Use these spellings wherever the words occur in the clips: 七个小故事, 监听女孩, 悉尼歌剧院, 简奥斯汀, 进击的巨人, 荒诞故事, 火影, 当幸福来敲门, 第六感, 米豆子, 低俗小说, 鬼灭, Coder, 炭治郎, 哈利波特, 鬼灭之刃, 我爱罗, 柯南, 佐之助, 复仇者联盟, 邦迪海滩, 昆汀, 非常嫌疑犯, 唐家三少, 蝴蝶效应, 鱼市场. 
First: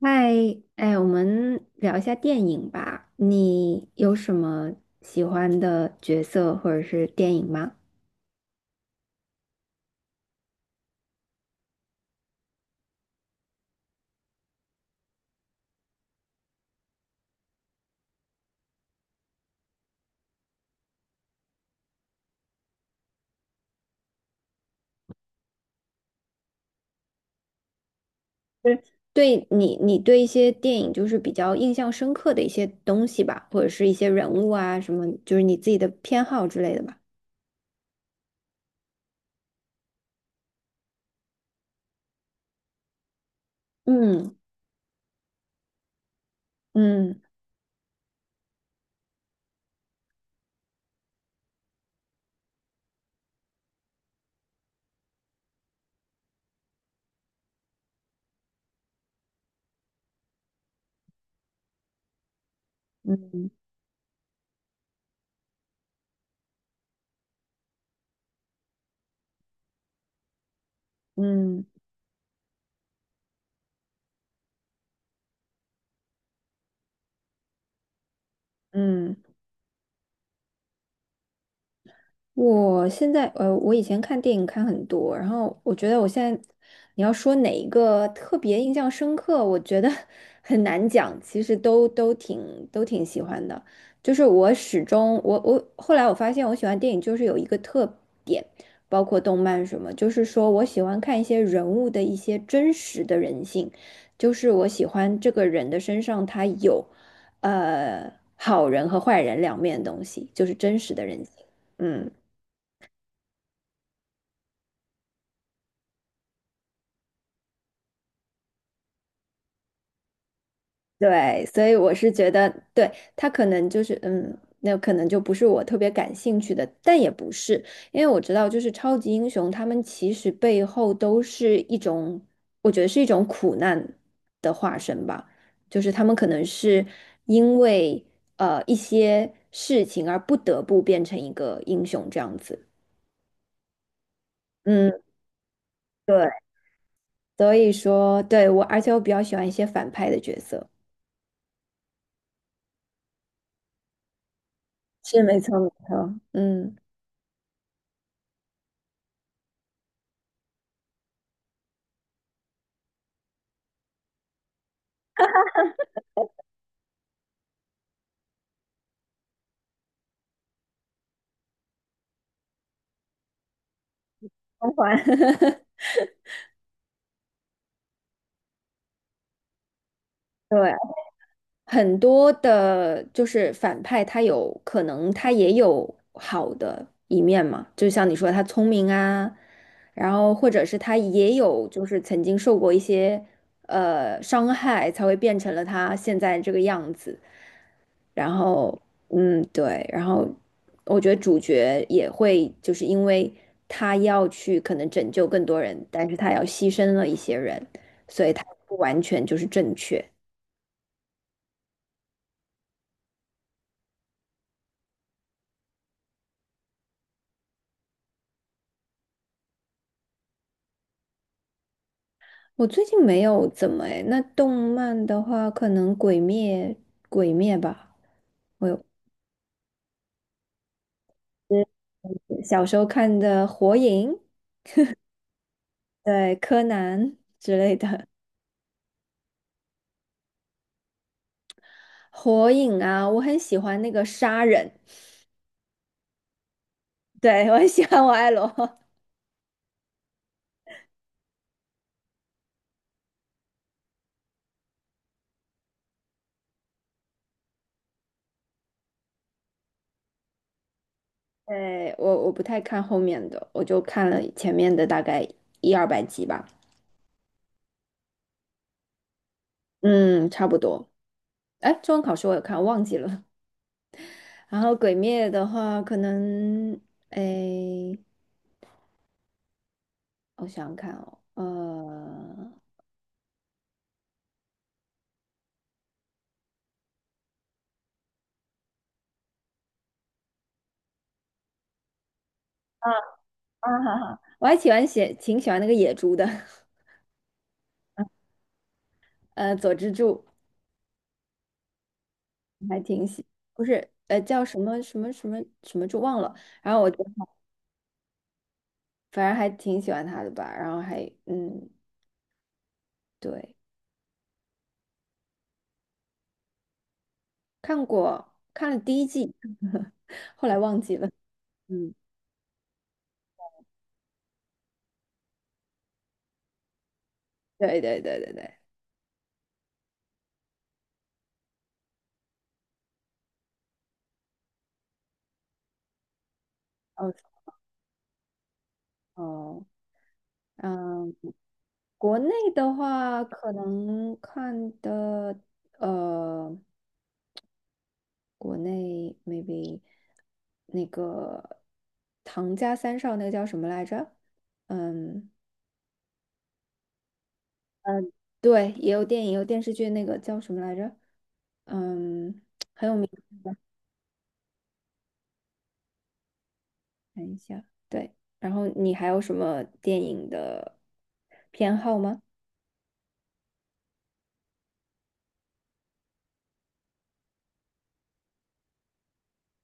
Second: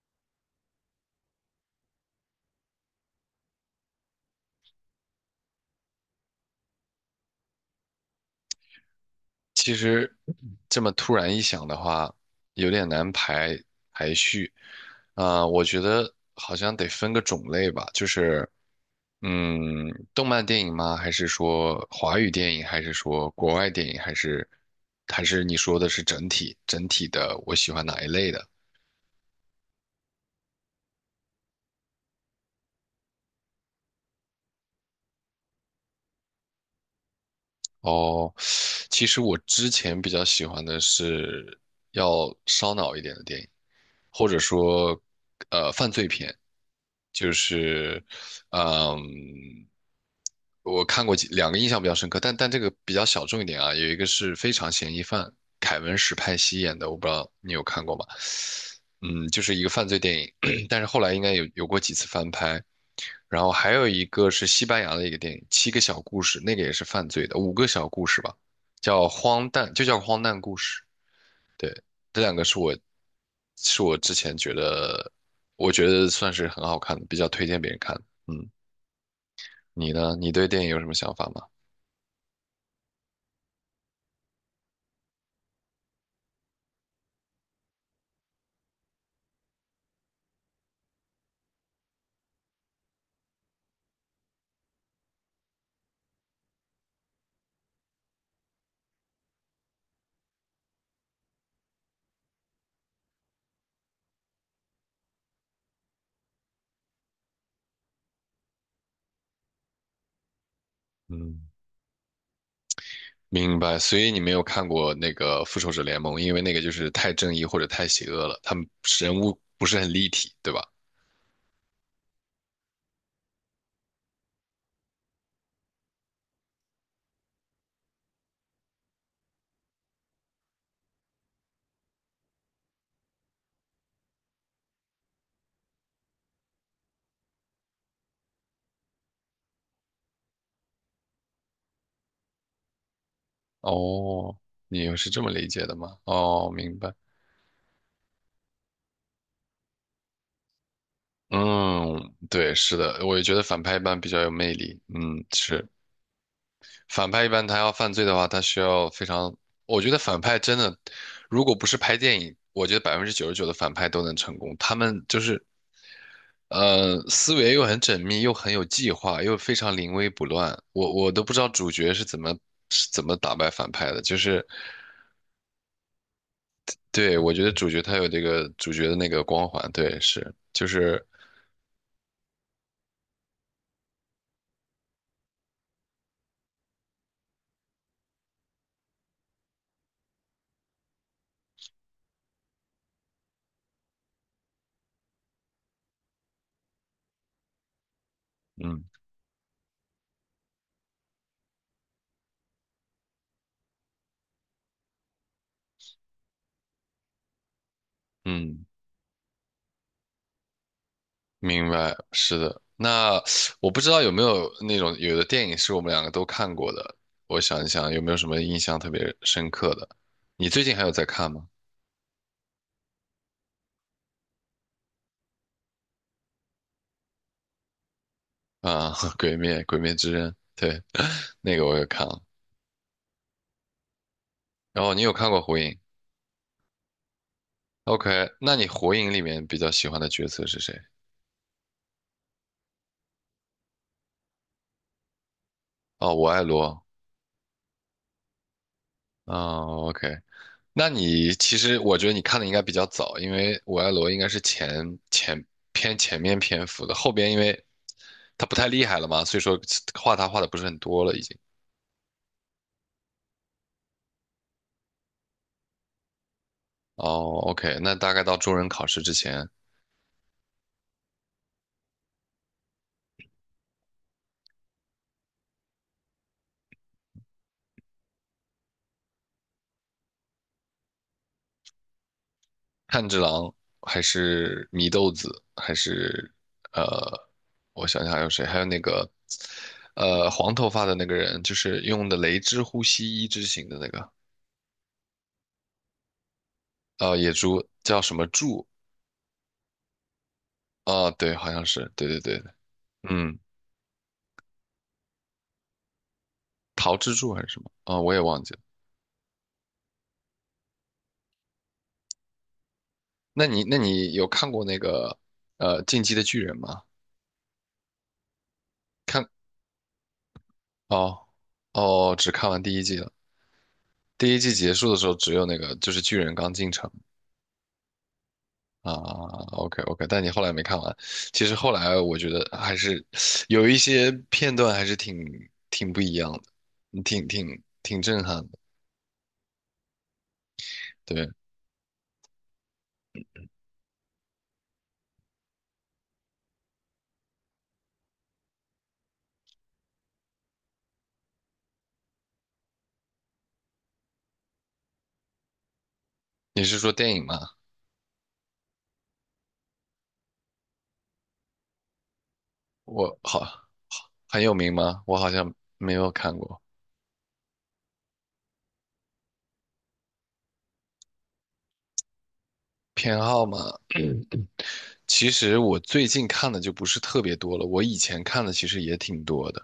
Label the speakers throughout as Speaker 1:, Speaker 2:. Speaker 1: 嗨，哎，我们聊一下电影吧。你有什么喜欢的角色或者是电影吗？
Speaker 2: 其实这么突然一想的话，有点难排序。我觉得好像得分个种类吧，就是嗯，动漫电影吗？还是说华语电影？还是说国外电影？还是你说的是整体的？我喜欢哪一类的？
Speaker 1: 就是对你，你对一些电影就是比较印象深刻的一些东西吧，或者是一些人物啊什么，就是你自己的偏好之类的吧。
Speaker 2: 哦，其实我之前比较喜欢的是要烧脑一点的电影，或
Speaker 1: 嗯
Speaker 2: 者说，犯罪片，
Speaker 1: 嗯
Speaker 2: 就是，嗯，我看过两个印象比较深刻，但这个比较小众一点啊，有一个是《非常嫌疑犯》，凯文·史派西演的，我不知道你有看过吗？嗯，就是一个犯罪电影，但是后来应该有过几次翻拍，然
Speaker 1: 嗯
Speaker 2: 后还有一个是西班牙的一个电影《七个小故事》，那个也是犯罪的，五个小故事吧，叫荒诞，就叫荒诞故事。
Speaker 1: 嗯
Speaker 2: 对，这两个是我之前觉得我觉得算是很好看的，比较推荐别人看的。嗯，
Speaker 1: 嗯，
Speaker 2: 你呢？你对电影有什么想法吗？
Speaker 1: 我现在我以前看电影看很多，然后我觉得我现在你要说哪一个特别印象深刻，我觉得 很难讲，其实都挺喜欢的。就是我后来发现我喜欢电影就是有一个特点，包括动漫什么，就是说我喜欢看一些人物的一些真实的人性，就是我喜欢这个人的身上他有好人和坏人两面的东西，就是真实的人性。
Speaker 2: 嗯，
Speaker 1: 嗯。
Speaker 2: 明白。所以你没有看过那个《复仇者联盟》，因为那个就是太正义或者太邪恶了，他们人物不是很立体，对吧？
Speaker 1: 对，所以我是觉得，对，他可能就是，嗯，那可能就不是我特别感兴趣的，但也不是，因为我知道，就是超级英雄，他们其实背后都是一种，我觉得是一种苦难的化身吧，就是他们可能是因为一些事情而不得不变成一个英雄这样子。
Speaker 2: 哦，你
Speaker 1: 嗯，
Speaker 2: 又是这么理解的吗？
Speaker 1: 对，
Speaker 2: 哦，明白。
Speaker 1: 所以说，对，而且我比较喜欢一些反派的角色，
Speaker 2: 嗯，对，是的，我也觉得反派一般比较有魅力。
Speaker 1: 是
Speaker 2: 嗯，
Speaker 1: 没错
Speaker 2: 是，
Speaker 1: 没错，嗯，
Speaker 2: 反派一般他要犯罪的话，他需要非常，我觉得反派真的，如果不是拍电影，我觉得99%的反派都能成功。他们就是思维又很缜密，又很有计划，又非常临危不乱。我都不知道主角是怎么打败反派的，就是，
Speaker 1: 光环。
Speaker 2: 对，我觉得主角他有这个主角的那个光环，对，是，就
Speaker 1: 对，
Speaker 2: 是。
Speaker 1: 很多的，就是反派，他有可能他也有好的一面嘛，就像你说他聪明啊，然后或者是他也有就是曾经受过一些伤害，才会变成了他现在这个样子。然后，
Speaker 2: 嗯
Speaker 1: 嗯，对，然后我觉得主角也会就是因为他要去可能拯救更多人，但是他要牺牲了一些人，所以他
Speaker 2: 嗯，
Speaker 1: 不完全就是正确。
Speaker 2: 明白，是的。那我不知道有没有那种有的电影是我们两个都看过的，我想一想有没有什么印象特别深刻的。你最近还有在看吗？
Speaker 1: 我最近没有怎么诶，那动漫的话，可能《鬼灭》吧，我有
Speaker 2: 啊，《鬼灭》《鬼灭之刃》，对，那
Speaker 1: 嗯
Speaker 2: 个我也看了。
Speaker 1: 小时候看的《火影》、
Speaker 2: 然后你有看过《火影》
Speaker 1: 对《柯南 <laughs>》之类的
Speaker 2: ？OK,那你《火影》里面比较喜欢的角色是谁？
Speaker 1: 《火影》啊，我很喜欢那个杀人，
Speaker 2: 哦，我爱罗。
Speaker 1: 对我很喜欢我爱罗。
Speaker 2: 哦，OK,那你其实我觉得你看的应该比较早，因为我爱罗应该是前偏前面篇幅的，后边因为他不太厉害了嘛，所以说画他画的不是很多了已经。
Speaker 1: 对，我我不太看后面的，我就看了前面的大概一二百集吧，
Speaker 2: 哦，OK,那大概到中忍考试之前，
Speaker 1: 嗯，差不多。哎，中文考试我有看，忘记了。然后《鬼灭》的话，可能诶。我想想看，哦，
Speaker 2: 炭治郎还是米豆子，还是呃，我想想还有谁？还有那个黄头发的那个人，就是用的雷之呼
Speaker 1: 呃，
Speaker 2: 吸一之型
Speaker 1: 啊，
Speaker 2: 的那
Speaker 1: 哈
Speaker 2: 个
Speaker 1: 哈，我还喜欢写，挺喜欢那个野猪的，
Speaker 2: 野猪，叫什么 柱
Speaker 1: 佐之助，
Speaker 2: 啊？对，好像是，对对对对，
Speaker 1: 我还挺喜，
Speaker 2: 嗯，
Speaker 1: 不是，叫什么什么什么什么猪忘了，然后我
Speaker 2: 桃
Speaker 1: 就
Speaker 2: 之柱还是什么啊？我也忘记了。
Speaker 1: 反正还挺喜欢他的吧，然后还嗯，
Speaker 2: 那
Speaker 1: 对。
Speaker 2: 你那你有看过那个《进击的巨人》吗？
Speaker 1: 看过看了第一季，后来忘记了
Speaker 2: 哦
Speaker 1: 嗯，
Speaker 2: 哦，只看完第一季了。第一季结束的时候，只有那个就是巨人刚进城
Speaker 1: 对对对对对，
Speaker 2: 啊。OK OK,但你后来没看完。其实后来我觉得还是有一些片段还是挺不一样的，嗯
Speaker 1: 哦
Speaker 2: 挺震撼的。
Speaker 1: 哦，嗯，
Speaker 2: 对，
Speaker 1: 国内的话可能看的呃。国内 maybe 那个唐家三少那个叫什么来着？嗯，
Speaker 2: 你是说电影吗？
Speaker 1: 嗯，对，也有电影，有电视剧，那个叫什么来着？嗯，很有名，
Speaker 2: 我好很有名吗？我好像没有看过。
Speaker 1: 看一下。对，然后你还有什么电影的偏好吗？
Speaker 2: 偏好嘛，其实我最近看的就不是特别多了，我以前看的其实也挺多的。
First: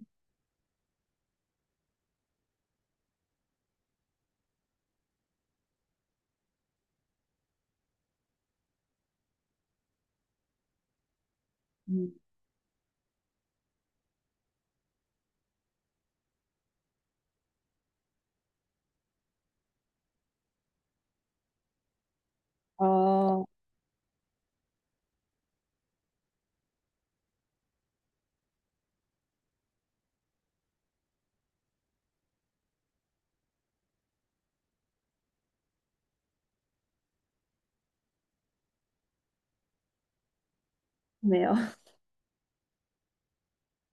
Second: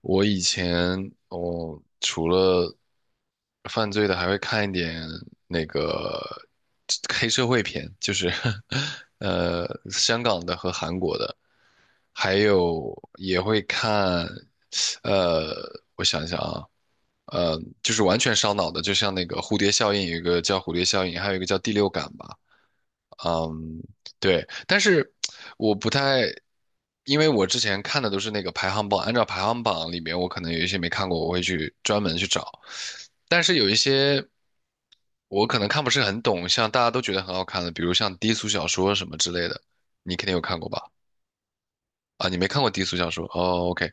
Speaker 2: 我以前哦，除了犯罪的，还会看一点那个黑社会片，就是 香港的和韩国的，
Speaker 1: 嗯，
Speaker 2: 还有也会看，呃，我想想啊，就是完全烧脑的，就像那个蝴蝶效应，有一个叫蝴蝶效应，还有一个叫第六感吧。
Speaker 1: 哦，
Speaker 2: 嗯，对，但是我不太，因为我之前看的都是那个排行榜，按照排行榜里面，我可能有一些没看过，我会去专门去找。但是有一些我可能看不是很懂，像大家都觉得很好看的，比如像低俗小说什么之类的，你肯定有看过吧？
Speaker 1: 没有，
Speaker 2: 啊，你没看过低俗小说？哦，OK,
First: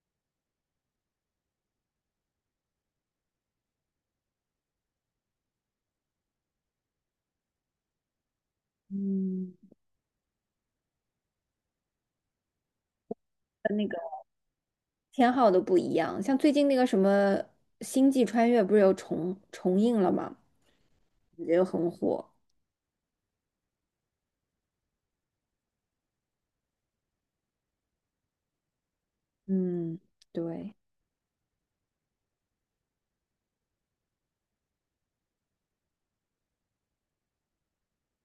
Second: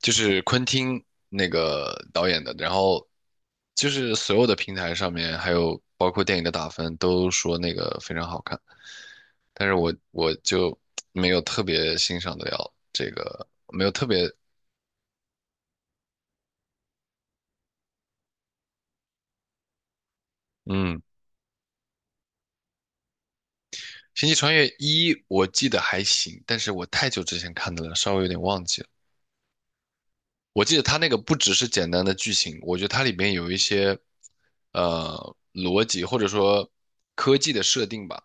Speaker 2: 就是昆汀那个导演的，然后就是所有的平台上面，还有包括电影的打分，都说那个非常好看。
Speaker 1: 嗯，
Speaker 2: 但是我就 没有特别欣赏得了这个，
Speaker 1: 跟
Speaker 2: 没
Speaker 1: 那
Speaker 2: 有
Speaker 1: 个，
Speaker 2: 特别，
Speaker 1: 偏好都不一样。像最近那个什么《星际穿越》不是又重映了吗？
Speaker 2: 嗯，
Speaker 1: 也很火。
Speaker 2: 《星际穿越一》我记得还行，但是我太久之前看的了，稍微有点忘记了。
Speaker 1: 嗯，
Speaker 2: 我
Speaker 1: 对。
Speaker 2: 记得它那个不只是简单的剧情，我觉得它里面有一些逻辑或者说科技的设定吧，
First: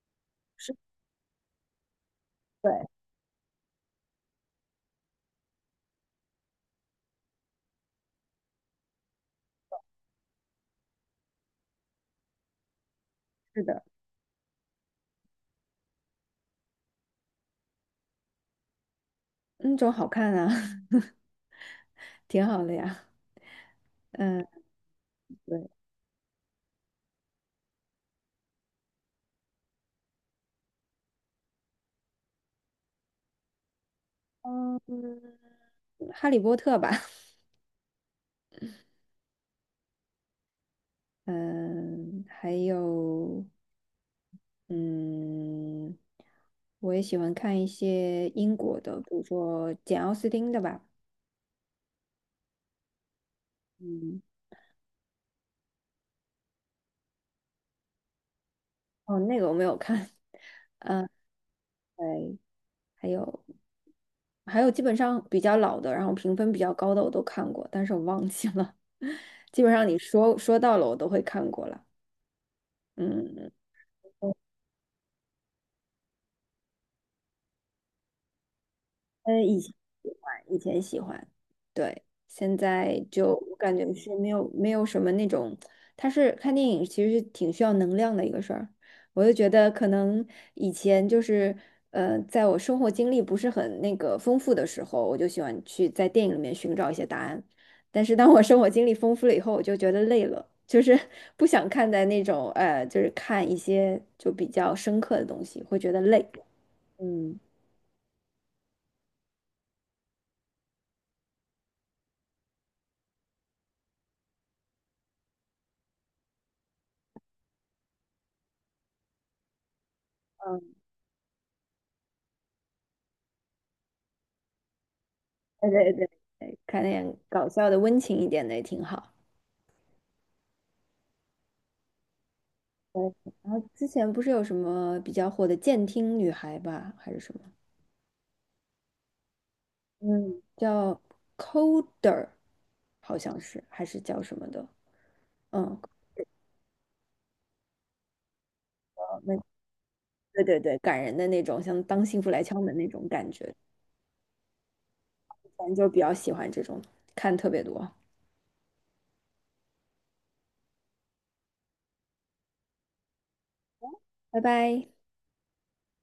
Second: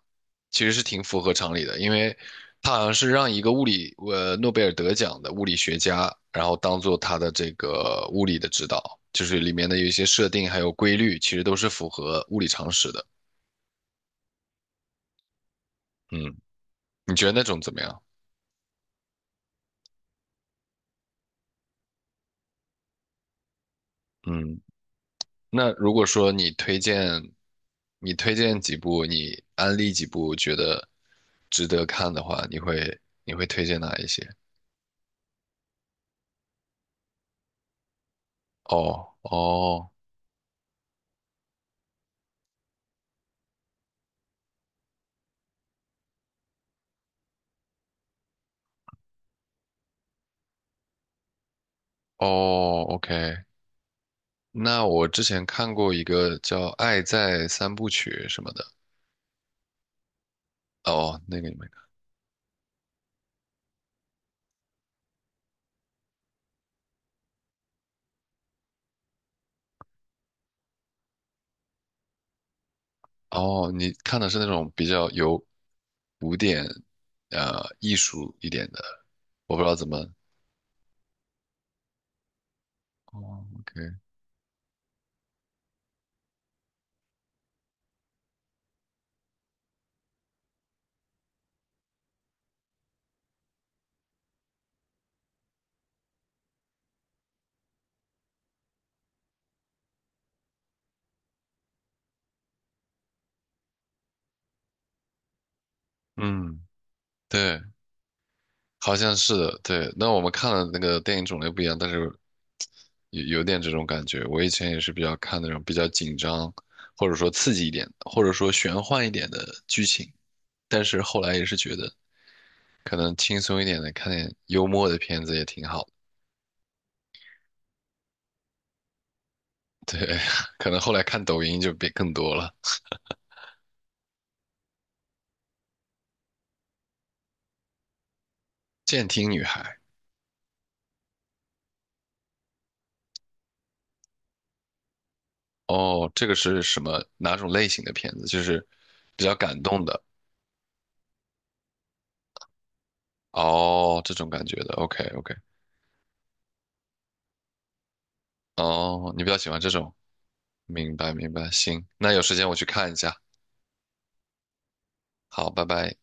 Speaker 2: 其实
Speaker 1: 是。
Speaker 2: 是挺符合常理的，因为它
Speaker 1: 对，
Speaker 2: 好像是让一个物理诺贝尔得奖的物理学家，然后当做他的这个物理的指导，就是里面的有一些设定还有规律，其实都是符合物理常识的。
Speaker 1: 是的，
Speaker 2: 嗯，你觉得那种怎么样？
Speaker 1: 那种好看啊，挺好的呀。嗯，
Speaker 2: 嗯
Speaker 1: 对，
Speaker 2: 那如果说你推荐，你推荐几部，你安利几部觉得值得看的话，你会推荐哪一些？
Speaker 1: 嗯，哈利波特吧，
Speaker 2: 哦哦
Speaker 1: 嗯，还有，嗯，我也喜欢看一些英国的，比如说简奥斯汀的吧，
Speaker 2: 哦，OK。
Speaker 1: 嗯，
Speaker 2: 那我之前看过一个叫《爱在三部曲》什么的，
Speaker 1: 哦，那个我没有看，嗯，
Speaker 2: 哦，那个你没看。
Speaker 1: 对，还有，还有基本上比较老的，然后评分比较高的我都看过，但是我忘记了，基本上你说说到了我都会看过了。嗯，
Speaker 2: 哦，你看的是那种比较有古典艺术一点的，我
Speaker 1: 以
Speaker 2: 不知
Speaker 1: 前
Speaker 2: 道怎
Speaker 1: 喜
Speaker 2: 么。
Speaker 1: 欢，以前喜欢，对，现在就
Speaker 2: 哦
Speaker 1: 我感
Speaker 2: ，OK,
Speaker 1: 觉是没有什么那种，它是看电影其实是挺需要能量的一个事儿，我就觉得可能以前就是在我生活经历不是很那个丰富的时候，我就喜欢去在电影里面寻找一些答案，但是当我生活经历丰富了以后，我就觉得累了，就是 不想看在那种就是看一些就比较深刻的东西，会觉得累，
Speaker 2: 嗯，
Speaker 1: 嗯。
Speaker 2: 对。好像是的，对。那我们看的那个电影种类不一样，但是有点这种感觉。我以前也是比较看那种比较紧张，或者说刺激一点，或者说玄幻一点的剧情，但是后来也是觉得可能轻松一点的，看点幽默的片子也挺
Speaker 1: 对
Speaker 2: 好的。
Speaker 1: 对对，对看点搞笑的、温情一点的也挺好。
Speaker 2: 对，可能后来看抖音就变更多了。
Speaker 1: 对，然后之前不是有什么比较火的监听女孩吧，还是什么？
Speaker 2: 《监听女孩》
Speaker 1: 嗯，叫 Coder,好像是，还是叫什么的？嗯，
Speaker 2: 哦，这个是什么哪种类型的片子？就是
Speaker 1: 哦
Speaker 2: 比
Speaker 1: 那
Speaker 2: 较感动的
Speaker 1: 对对对，感人的那种，像当幸福来敲门那种感觉，
Speaker 2: 哦，这种感觉的。OK OK。
Speaker 1: 反正就比较喜欢这种，看特别多。
Speaker 2: 哦，你比较喜欢这种，明白明白，行，那有时间我去看一下，
Speaker 1: 拜拜。
Speaker 2: 好，拜拜。